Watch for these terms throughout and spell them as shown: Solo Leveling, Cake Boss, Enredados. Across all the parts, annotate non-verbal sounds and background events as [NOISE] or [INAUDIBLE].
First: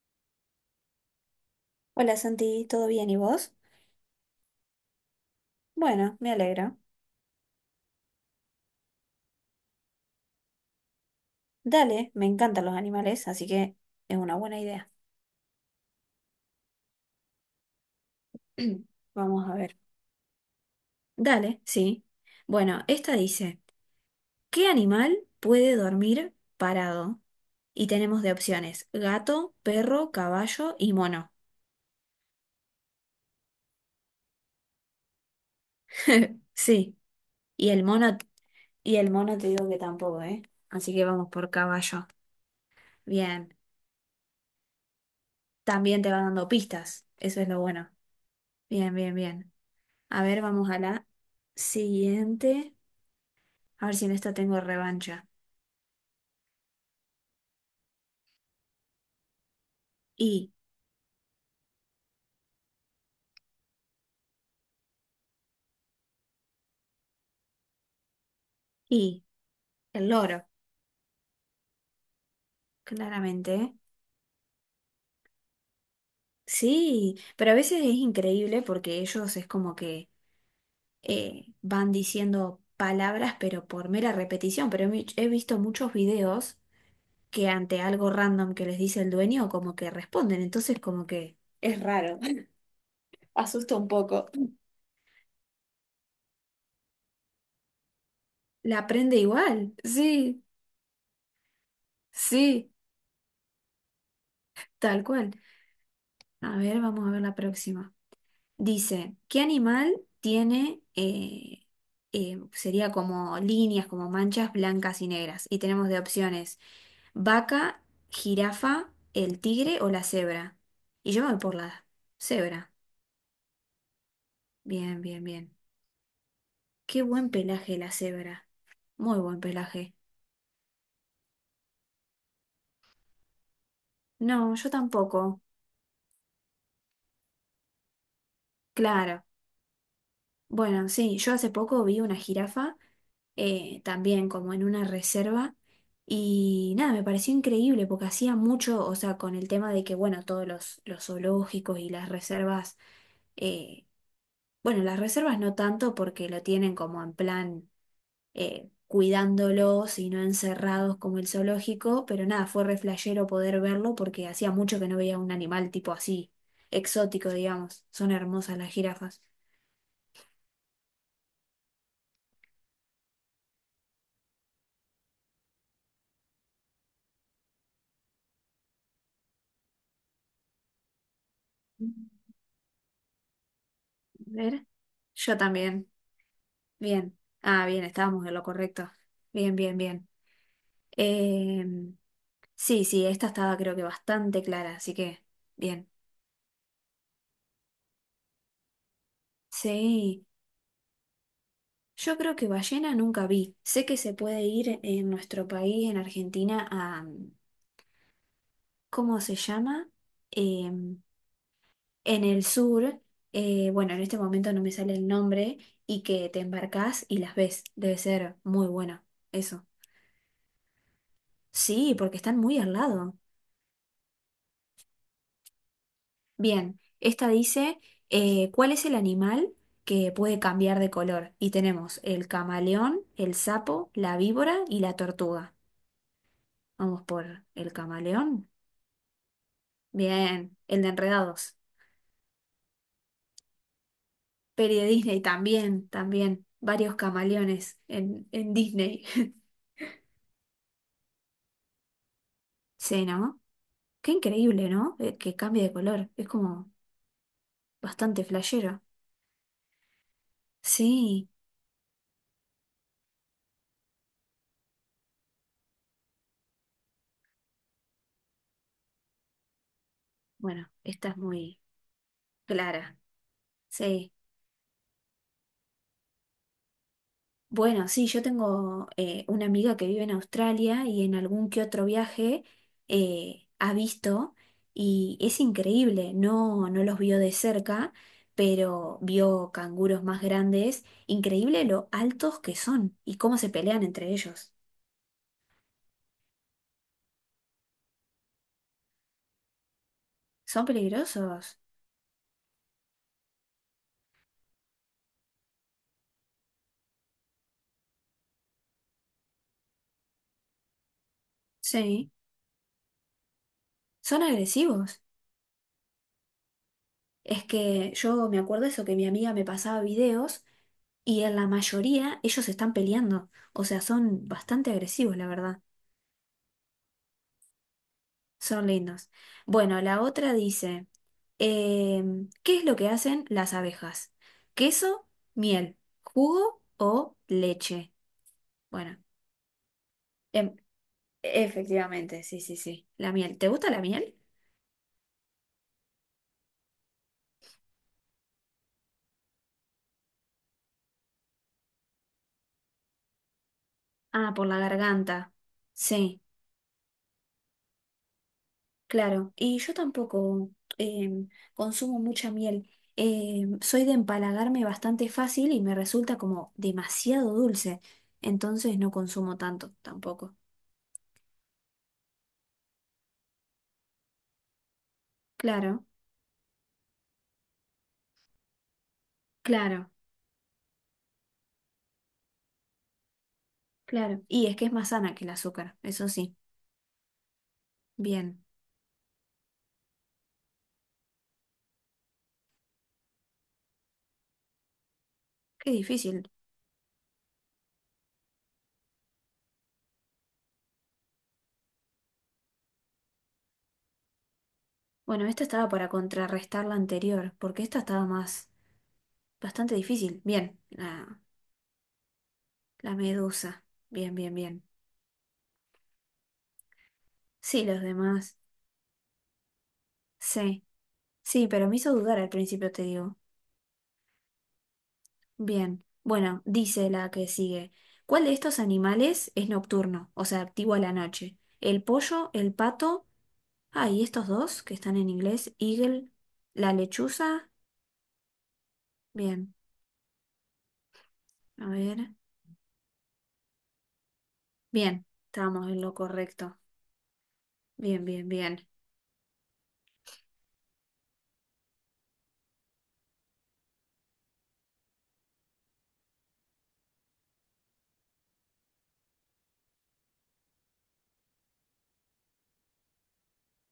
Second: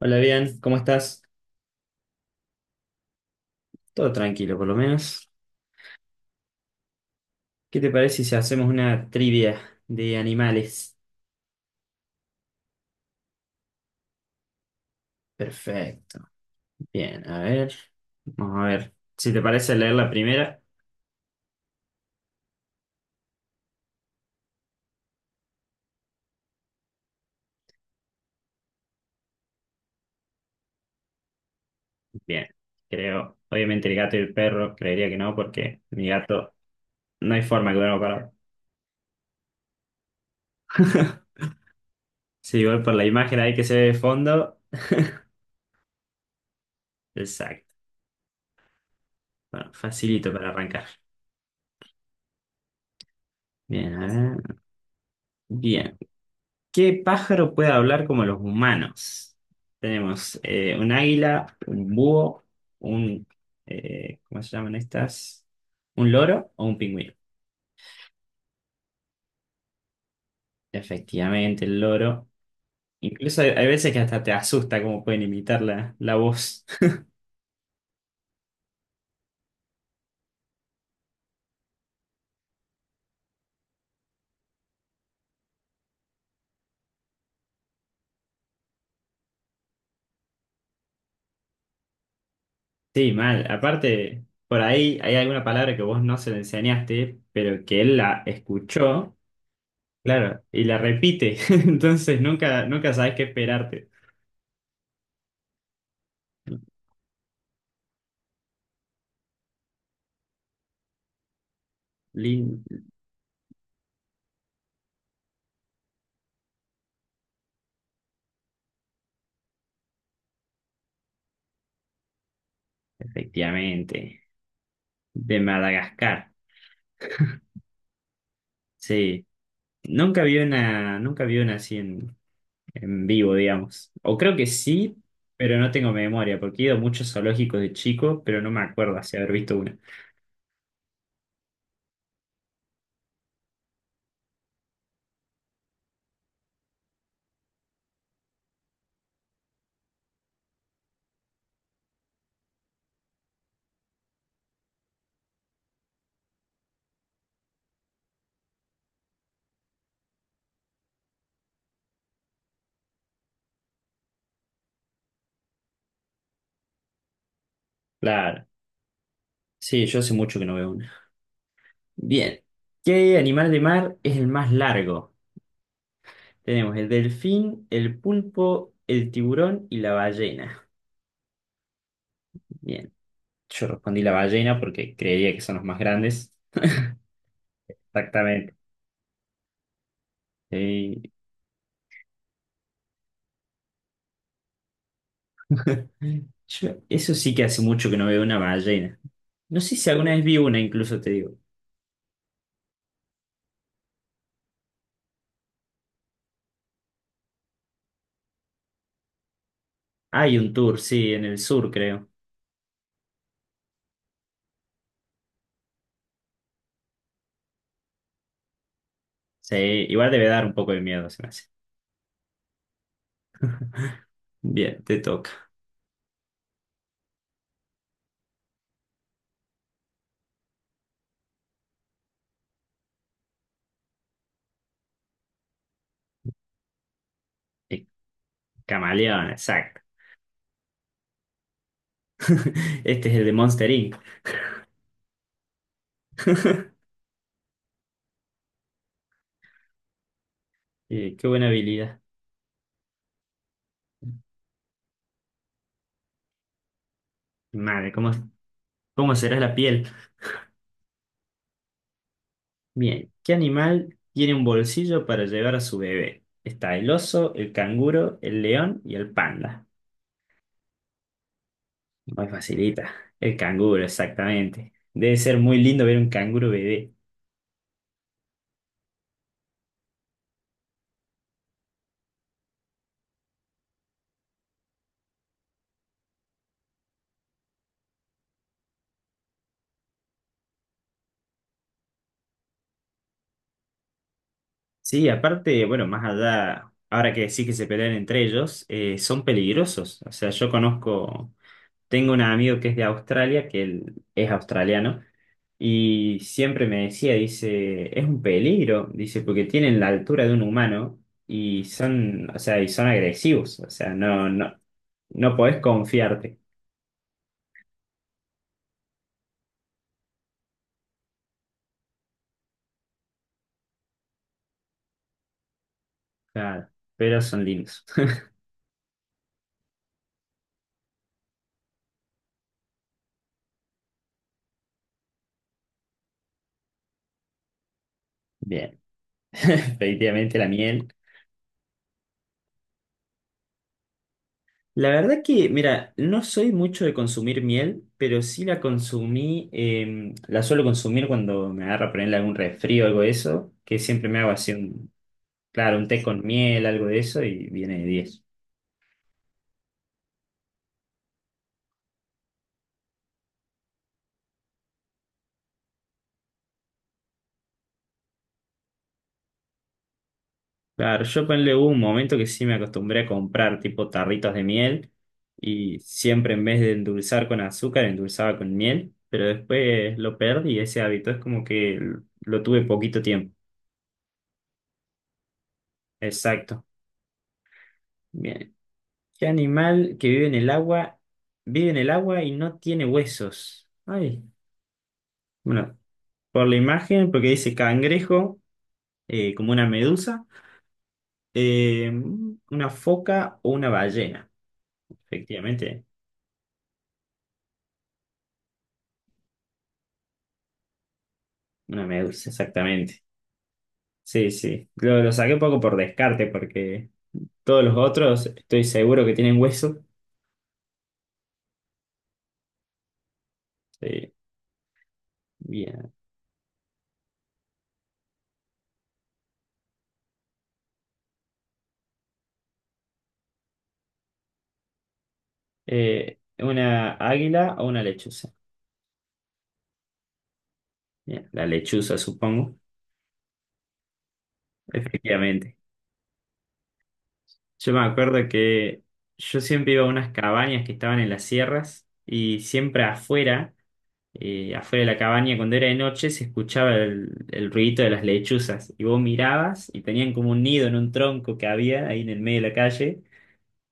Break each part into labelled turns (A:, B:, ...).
A: Hola, bien, ¿cómo estás?
B: Hola Santi, ¿todo bien y vos?
A: Todo tranquilo, por lo menos.
B: Bueno, me alegro.
A: ¿Qué te parece si hacemos una trivia de animales?
B: Dale, me encantan los animales, así que es una buena idea.
A: Perfecto. Bien, a ver. Vamos a
B: [CLEARS THROAT]
A: ver. Si te
B: Vamos a
A: parece
B: ver.
A: leer la primera,
B: Dale, sí. Bueno, esta dice, ¿qué animal puede dormir parado? Y tenemos de opciones, gato, perro, caballo y mono.
A: bien. Creo, obviamente el gato y el perro, creería que no, porque mi
B: [LAUGHS]
A: gato
B: Sí,
A: no hay
B: y
A: forma que
B: el
A: duerma
B: mono,
A: parado.
B: y el mono te digo que tampoco, ¿eh? Así que vamos
A: [LAUGHS]
B: por caballo.
A: Sí, igual por la imagen ahí
B: Bien.
A: que se ve de fondo.
B: También te va dando pistas. Eso es lo
A: Exacto.
B: bueno. Bien, bien, bien.
A: Bueno,
B: A
A: facilito
B: ver,
A: para
B: vamos a
A: arrancar.
B: la siguiente. A ver
A: Bien, a
B: si en esta
A: ver.
B: tengo revancha.
A: Bien. ¿Qué pájaro puede hablar como los humanos? Tenemos
B: Y,
A: un águila, un búho, un... ¿cómo se llaman estas? ¿Un loro o un pingüino?
B: y, el loro,
A: Efectivamente, el loro. Incluso hay,
B: claramente.
A: hay
B: ¿Eh?
A: veces que hasta te asusta cómo pueden imitar la voz. [LAUGHS]
B: Sí, pero a veces es increíble porque ellos es como que van diciendo palabras, pero por mera repetición. Pero he visto muchos videos que ante algo random que les dice el dueño, como que responden. Entonces, como que es raro. [LAUGHS]
A: Sí, mal.
B: Asusta un
A: Aparte,
B: poco.
A: por ahí hay alguna palabra que vos no se le enseñaste, pero que él la
B: La
A: escuchó,
B: aprende igual. Sí,
A: claro, y la repite. [LAUGHS] Entonces nunca,
B: sí,
A: nunca sabes qué esperarte.
B: tal cual. A ver, vamos a ver la próxima. Dice, ¿qué animal tiene,
A: Lin,
B: sería como líneas, como manchas blancas y negras? Y tenemos de opciones vaca, jirafa, el tigre o la cebra. Y yo me voy por la cebra.
A: efectivamente.
B: Bien, bien,
A: De
B: bien.
A: Madagascar,
B: Qué buen pelaje la cebra. Muy
A: sí.
B: buen pelaje.
A: Nunca vi una así en vivo, digamos. O creo que
B: No, yo
A: sí,
B: tampoco.
A: pero no tengo memoria, porque he ido a muchos zoológicos de chico, pero no me acuerdo así
B: Claro.
A: haber visto una.
B: Bueno, sí, yo hace poco vi una jirafa, también como en una reserva, y nada, me pareció increíble porque hacía mucho, o sea, con el tema de que, bueno, los zoológicos y las reservas, eh, bueno, las reservas no tanto porque lo tienen como en plan cuidándolos y no encerrados como el zoológico, pero nada, fue re flashero poder verlo porque hacía mucho que no veía un animal tipo así, exótico, digamos. Son
A: Claro.
B: hermosas las jirafas.
A: Sí, yo hace mucho que no veo una. Bien. ¿Qué animal de mar es el más largo? Tenemos el delfín, el pulpo, el tiburón y la ballena. Bien. Yo respondí la
B: A
A: ballena
B: ver,
A: porque creía
B: yo
A: que son los más
B: también.
A: grandes.
B: Bien. Ah, bien, estábamos en lo
A: Exactamente.
B: correcto. Bien, bien, bien.
A: Sí.
B: Em, sí, sí, esta estaba creo que bastante clara, así que bien.
A: Eso sí que hace mucho que no veo una ballena. No sé si alguna vez
B: Sí,
A: vi una, incluso te digo.
B: yo creo que ballena nunca vi. Sé que se puede ir en nuestro país, en Argentina, a... ¿Cómo se llama?
A: Hay un tour,
B: Em,
A: sí, en el sur, creo.
B: en el sur, bueno, en este momento no me sale el nombre, y que te embarcás y las ves. Debe ser muy bueno.
A: Sí,
B: Eso.
A: igual debe dar un poco de miedo, se me hace.
B: Sí, porque están muy al lado.
A: Bien, te toca.
B: Bien, esta dice, ¿cuál es el animal que puede cambiar de color? Y tenemos el camaleón, el sapo, la víbora y la tortuga. Vamos por el
A: Eh,
B: camaleón.
A: Camaleón, exacto.
B: Bien, el de Enredados.
A: [LAUGHS] Este es el de Monster Inc.
B: Peri de Disney también, también.
A: [LAUGHS]
B: Varios camaleones en Disney. [LAUGHS]
A: Qué buena habilidad.
B: Sí, ¿no? Qué increíble, ¿no? Que cambie de color. Es como
A: Madre, ¿cómo,
B: bastante flashero.
A: cómo será la piel?
B: Sí,
A: Bien, ¿qué animal tiene un bolsillo para llevar a su bebé? Está el oso, el canguro, el león y el panda.
B: bueno, esta es muy
A: Muy facilita.
B: clara.
A: El canguro,
B: Sí.
A: exactamente. Debe ser muy lindo ver un canguro bebé.
B: Bueno, sí, yo tengo una amiga que vive en Australia y en algún que otro viaje ha visto y es increíble, no, no los vio de cerca, pero vio canguros más grandes, increíble lo altos que son y cómo se pelean entre ellos.
A: Sí, aparte, bueno, más allá, ahora que sí que se pelean entre ellos, son peligrosos. O sea, yo
B: Son
A: conozco,
B: peligrosos,
A: tengo un amigo que es de Australia, que él es australiano, y siempre me decía, dice, es un peligro, dice, porque tienen la altura de un humano y
B: sí,
A: son, o sea, y son agresivos. O sea,
B: son
A: no, no,
B: agresivos.
A: no podés confiarte.
B: Es que yo me acuerdo eso, que mi amiga me pasaba videos y en la mayoría ellos están peleando, o sea, son bastante agresivos, la verdad.
A: Claro, pero son lindos.
B: Son lindos. Bueno, la otra dice, ¿qué es lo que hacen las abejas? ¿Queso, miel, jugo o leche?
A: Bien,
B: Bueno,
A: [LAUGHS] efectivamente la
B: em,
A: miel.
B: efectivamente, sí, sí, sí. La miel. ¿Te gusta la miel?
A: La verdad que, mira, no soy mucho de consumir miel, pero sí la consumí, la suelo consumir cuando me agarra ponerle algún resfrío o algo de eso, que siempre me hago
B: Ah, por
A: así
B: la
A: un,
B: garganta.
A: claro, un té
B: Sí,
A: con miel, algo de eso, y viene de diez.
B: claro. Y yo tampoco em, consumo mucha miel. Soy de empalagarme bastante fácil y me resulta como demasiado dulce. Entonces no consumo tanto tampoco.
A: Claro, yo ponle hubo un momento que sí me acostumbré a comprar tipo tarritos de miel, y
B: Claro,
A: siempre en vez de endulzar con azúcar, endulzaba con miel, pero
B: claro.
A: después lo perdí ese hábito, es como que lo tuve poquito tiempo.
B: Claro. Y es que es más sana que el azúcar, eso sí.
A: Exacto.
B: Bien.
A: Bien, ¿qué animal que vive en el agua y no tiene huesos? Ay,
B: Qué
A: bueno,
B: difícil.
A: por la imagen, porque dice cangrejo, como una medusa, eh, una foca o una ballena.
B: Bueno, esta estaba
A: Efectivamente,
B: para contrarrestar la anterior, porque esta estaba más, bastante difícil. Bien.
A: una medusa,
B: La
A: exactamente.
B: medusa. Bien,
A: Sí,
B: bien, bien.
A: sí. Lo saqué un poco por descarte, porque todos
B: Sí,
A: los
B: los
A: otros
B: demás.
A: estoy seguro que tienen huesos.
B: Sí. Sí, pero me hizo dudar al principio, te digo.
A: Sí,
B: Bien.
A: bien.
B: Bueno, dice la que sigue. ¿Cuál de estos animales es nocturno? O sea, activo a la noche. ¿El pollo, el pato? Ah, y estos dos que están en inglés. Eagle, la
A: ¿Una
B: lechuza.
A: águila o una lechuza?
B: Bien.
A: Bien, la
B: A
A: lechuza,
B: ver.
A: supongo.
B: Bien,
A: Efectivamente.
B: estábamos en lo correcto.
A: Yo me
B: Bien,
A: acuerdo
B: bien, bien.
A: que yo siempre iba a unas cabañas que estaban en las sierras y siempre afuera de la cabaña, cuando era de noche, se escuchaba el ruidito de las lechuzas y vos mirabas y tenían como un nido en un tronco que había ahí en el medio de la calle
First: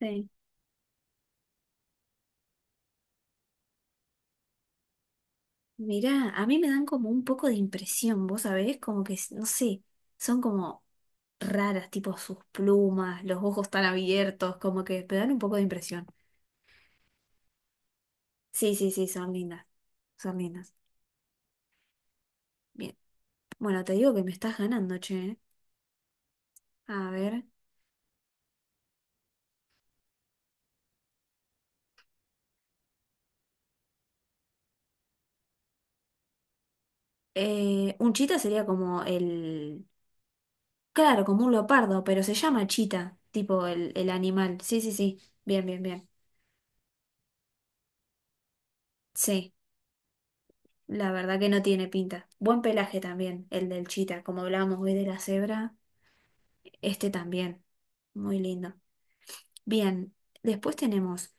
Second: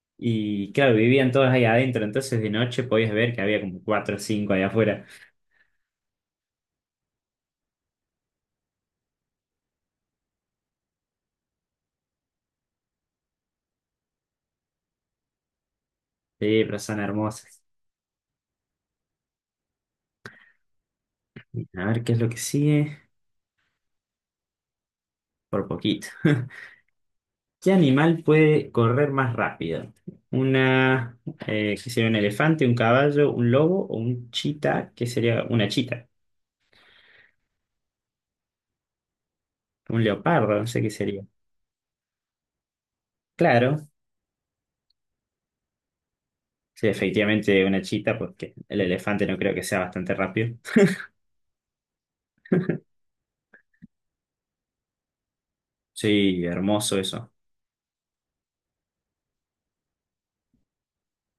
B: Sí.
A: y claro, vivían todas ahí adentro, entonces de noche podías ver que había como cuatro o cinco ahí afuera.
B: Mirá, a mí me dan como un poco de impresión, vos sabés, como que, no sé, son como raras, tipo sus plumas, los ojos tan abiertos, como que me dan un poco de impresión.
A: Sí, pero son hermosas.
B: Sí, sí, sí, son lindas, son lindas.
A: A ver qué es lo que
B: Bien.
A: sigue,
B: Bueno, te digo que me estás ganando, che. ¿Eh?
A: por poquito.
B: A ver.
A: ¿Qué animal puede correr más rápido? Una, ¿Qué sería un elefante, un caballo, un lobo o un chita? ¿Qué sería una chita?
B: Un chita sería como el...
A: Un leopardo, no sé qué sería.
B: Claro, como un leopardo, pero se llama chita, tipo
A: Claro,
B: el animal. Sí, sí, sí. Bien, bien, bien.
A: sí, efectivamente una chita, porque el elefante no
B: Sí.
A: creo que sea bastante rápido.
B: La verdad que no tiene pinta. Buen pelaje también, el del chita, como hablábamos hoy de la cebra,
A: Sí, hermoso
B: este
A: eso.
B: también. Muy lindo. Bien, después tenemos,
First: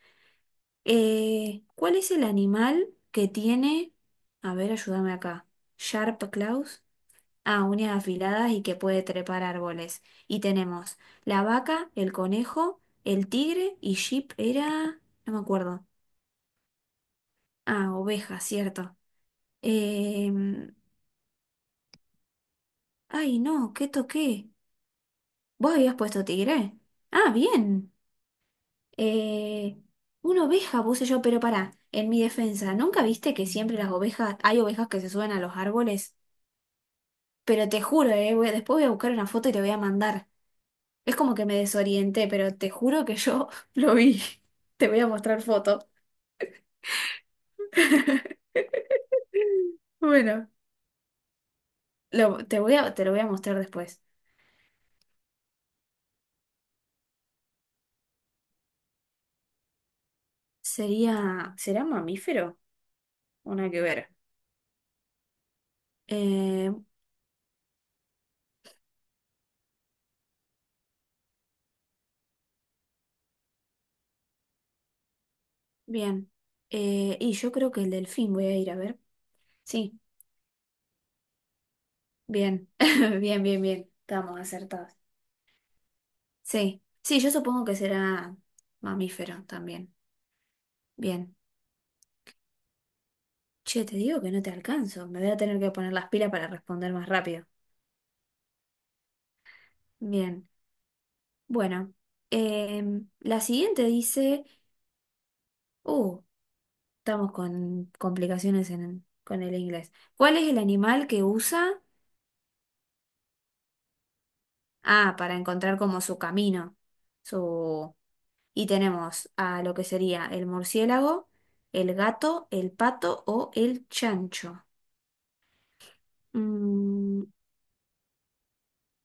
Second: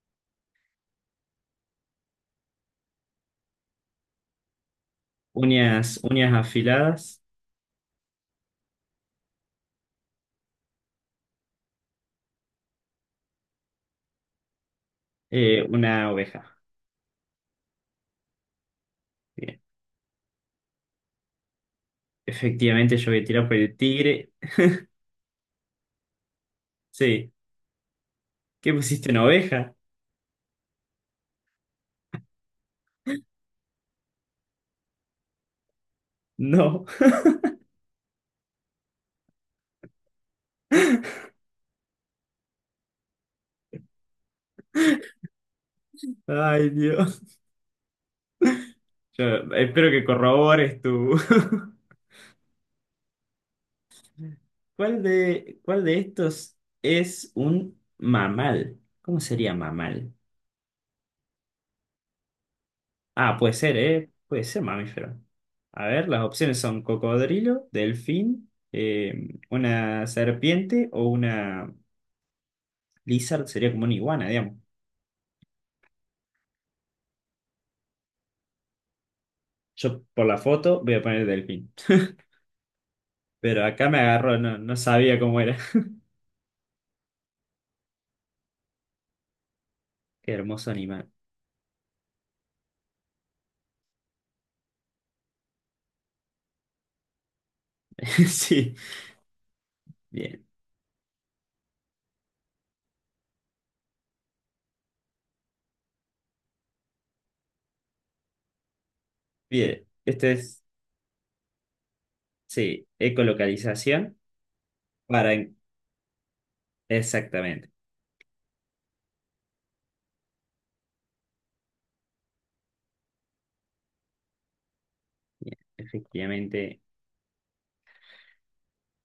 B: ¿cuál es el animal que tiene, a ver, ayúdame acá,
A: Uñas,
B: sharp
A: uñas
B: claws?
A: afiladas,
B: Ah, uñas afiladas y que puede trepar árboles. Y tenemos la vaca, el conejo, el tigre y sheep era, no me acuerdo.
A: una oveja.
B: Ah, oveja, cierto.
A: Bien.
B: Em,
A: Efectivamente yo voy a
B: Ay,
A: tirar por
B: no,
A: el
B: ¿qué
A: tigre.
B: toqué? ¿Vos habías puesto tigre?
A: Sí.
B: Ah, bien.
A: ¿Qué pusiste, una oveja?
B: Eh, una oveja puse yo, pero pará, en mi defensa, ¿nunca viste que siempre las ovejas, hay ovejas que se suben a los árboles?
A: No.
B: Pero te juro, después voy a buscar una foto y te voy a mandar. Es
A: [LAUGHS]
B: como que me desorienté, pero te juro que yo [LAUGHS] lo vi. Te voy a mostrar foto.
A: Ay, Dios.
B: [LAUGHS]
A: Yo espero que
B: Bueno,
A: corrobores tu... [LAUGHS]
B: te voy a, te lo voy a mostrar después.
A: ¿Cuál de estos es un mamal? ¿Cómo sería mamal?
B: Sería, ¿será mamífero?
A: Ah, puede
B: Una
A: ser,
B: que ver.
A: ¿eh? Puede ser mamífero. A ver, las opciones
B: Eh,
A: son cocodrilo, delfín, una serpiente o una lizard, sería como una iguana, digamos.
B: bien. Y yo creo que el delfín voy a ir a ver. Sí.
A: Yo por la foto voy a poner delfín.
B: Bien, [LAUGHS] bien, bien,
A: Pero acá
B: bien.
A: me agarró,
B: Estamos
A: no, no
B: acertados.
A: sabía cómo era.
B: Sí, sí, yo supongo que será mamífero también.
A: [LAUGHS] Qué hermoso animal. [LAUGHS]
B: Bien. Che, te digo que no te alcanzo. Me voy a tener que poner las pilas para responder más rápido.
A: Sí, bien,
B: Bien. Bueno, la siguiente dice, uh, estamos con complicaciones en, con el
A: bien.
B: inglés.
A: Este
B: ¿Cuál es el
A: es,
B: animal que usa?
A: sí, ecolocalización.
B: Ah,
A: Para,
B: para encontrar como su camino,
A: exactamente.
B: su, y tenemos a lo que sería el murciélago, el gato, el pato o el chancho.
A: Bien, efectivamente,
B: Mm,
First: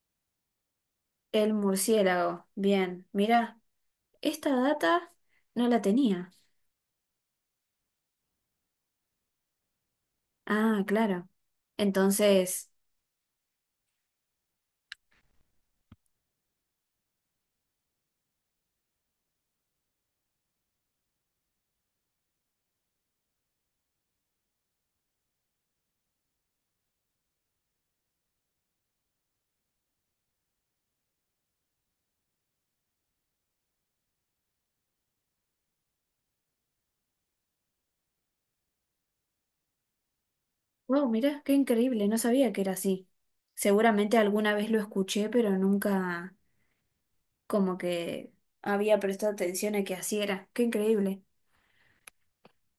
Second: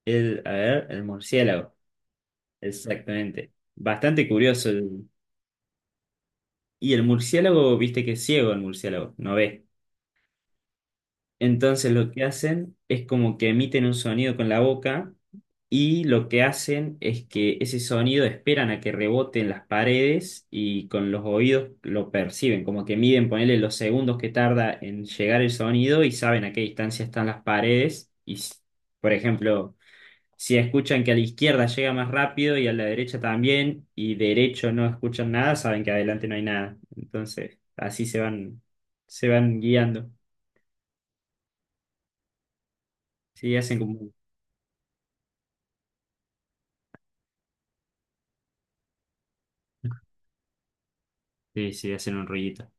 A: a ver, el
B: el
A: murciélago.
B: murciélago. Bien,
A: Exactamente.
B: mira,
A: Bastante
B: esta
A: curioso. el-
B: data no la tenía.
A: y el murciélago, viste que es ciego el murciélago, no ve.
B: Ah, claro.
A: Entonces lo que
B: Entonces,
A: hacen es como que emiten un sonido con la boca y lo que hacen es que ese sonido esperan a que rebote en las paredes y con los oídos lo perciben, como que miden, ponerle los segundos que tarda en llegar el sonido y saben a qué distancia están las paredes y por ejemplo. Si escuchan que a la izquierda llega más rápido y a la derecha también, y derecho no escuchan nada, saben que adelante no hay nada. Entonces, así se van guiando.
B: wow, mira, qué increíble, no sabía que era así.
A: Sí,
B: Seguramente alguna vez lo escuché, pero nunca como que había prestado atención a que así era. Qué increíble.
A: sí, sí, hacen un rollito.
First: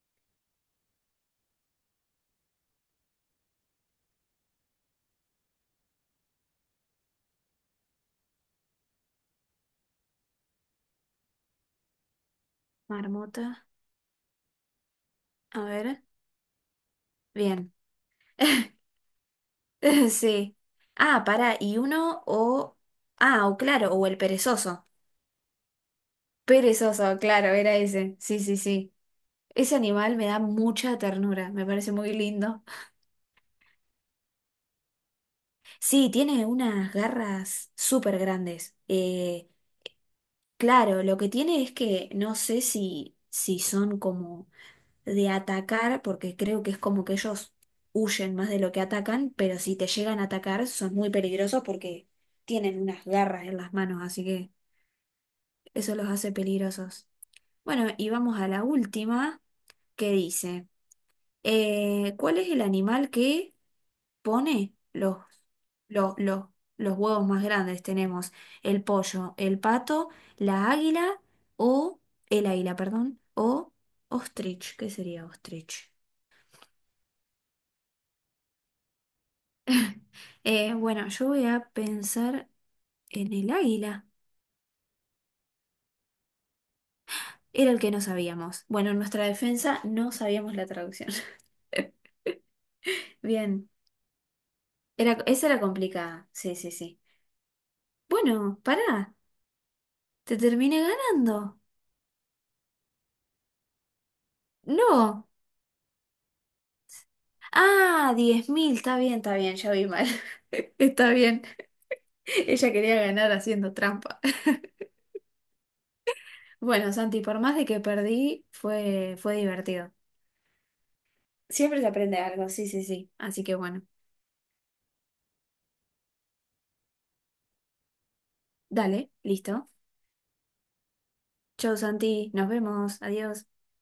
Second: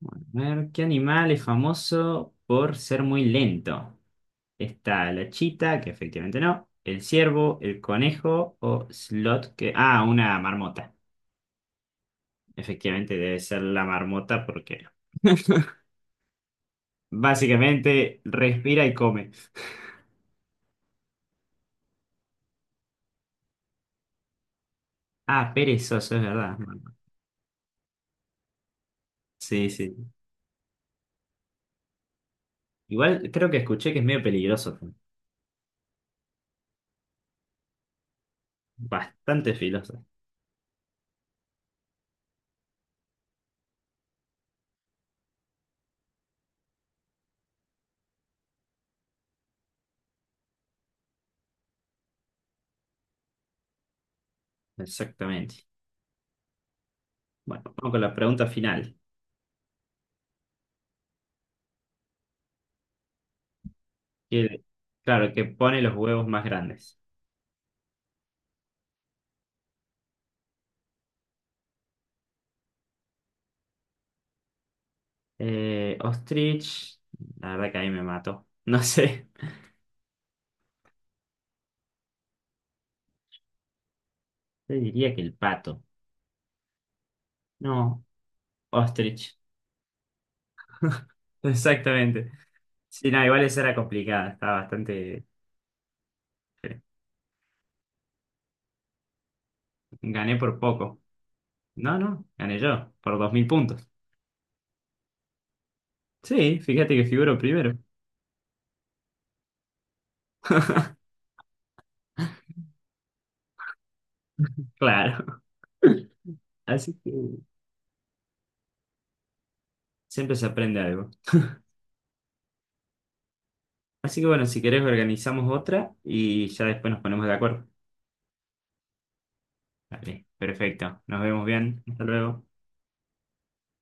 A: Bueno, a ver, ¿qué animal es famoso por ser muy lento? Está la chita, que efectivamente no, el ciervo, el conejo o slot, que, una marmota. Efectivamente debe
B: Marmota,
A: ser la marmota porque
B: a
A: [LAUGHS]
B: ver. Bien.
A: básicamente
B: [LAUGHS]
A: respira y come.
B: [LAUGHS] Sí. Ah, para, y uno o... Ah, o claro, o el perezoso.
A: Ah, perezoso, es verdad. Bueno,
B: Perezoso, claro, era ese. Sí, sí, sí.
A: sí,
B: Ese
A: sí.
B: animal me da mucha ternura, me parece muy lindo.
A: Igual creo que escuché que es medio peligroso.
B: Sí, tiene unas garras súper grandes.
A: Bastante filoso.
B: Claro, lo que tiene es que no sé si son como de atacar, porque creo que es como que ellos huyen más de lo que atacan, pero si te llegan a atacar son muy peligrosos porque tienen unas garras en las manos, así que...
A: Exactamente.
B: Eso los hace peligrosos.
A: Bueno,
B: Bueno,
A: vamos con
B: y
A: la
B: vamos
A: pregunta
B: a la
A: final.
B: última que dice, ¿cuál es el animal que
A: Que-
B: pone
A: claro, que pone los
B: los,
A: huevos más
B: los, los
A: grandes.
B: huevos más grandes? Tenemos el pollo, el pato, la águila o el águila, perdón, o ostrich. ¿Qué sería ostrich?
A: Ostrich, la verdad que ahí me mato. No sé. [LAUGHS]
B: [LAUGHS] Bueno, yo voy a pensar en el águila.
A: Yo diría que el pato.
B: Era el que no
A: No,
B: sabíamos. Bueno, en nuestra
A: ostrich.
B: defensa no sabíamos la traducción.
A: [LAUGHS] Exactamente. Sí,
B: [LAUGHS]
A: no, igual esa
B: Bien.
A: era complicada. Estaba
B: Era,
A: bastante.
B: esa era complicada. Sí, sí,
A: eh,
B: sí. Bueno, pará.
A: Gané
B: Te
A: por
B: terminé
A: poco.
B: ganando.
A: No, no, gané yo, por 2000 puntos.
B: No.
A: Sí, fíjate que figuro primero.
B: Ah, 10,000. Está bien, está bien. Ya vi mal. [LAUGHS] Está bien. Ella quería ganar haciendo trampa. [LAUGHS]
A: Claro. [LAUGHS]
B: Bueno,
A: Así que
B: Santi, por más de que perdí, fue divertido.
A: siempre se aprende algo.
B: Siempre se aprende algo. Sí, sí, sí. Así que bueno.
A: Así que bueno, si querés organizamos otra y ya después nos ponemos de acuerdo.
B: Dale, listo.
A: Dale, perfecto. Nos vemos
B: Chau,
A: bien. Hasta
B: Santi.
A: luego.
B: Nos vemos. Adiós.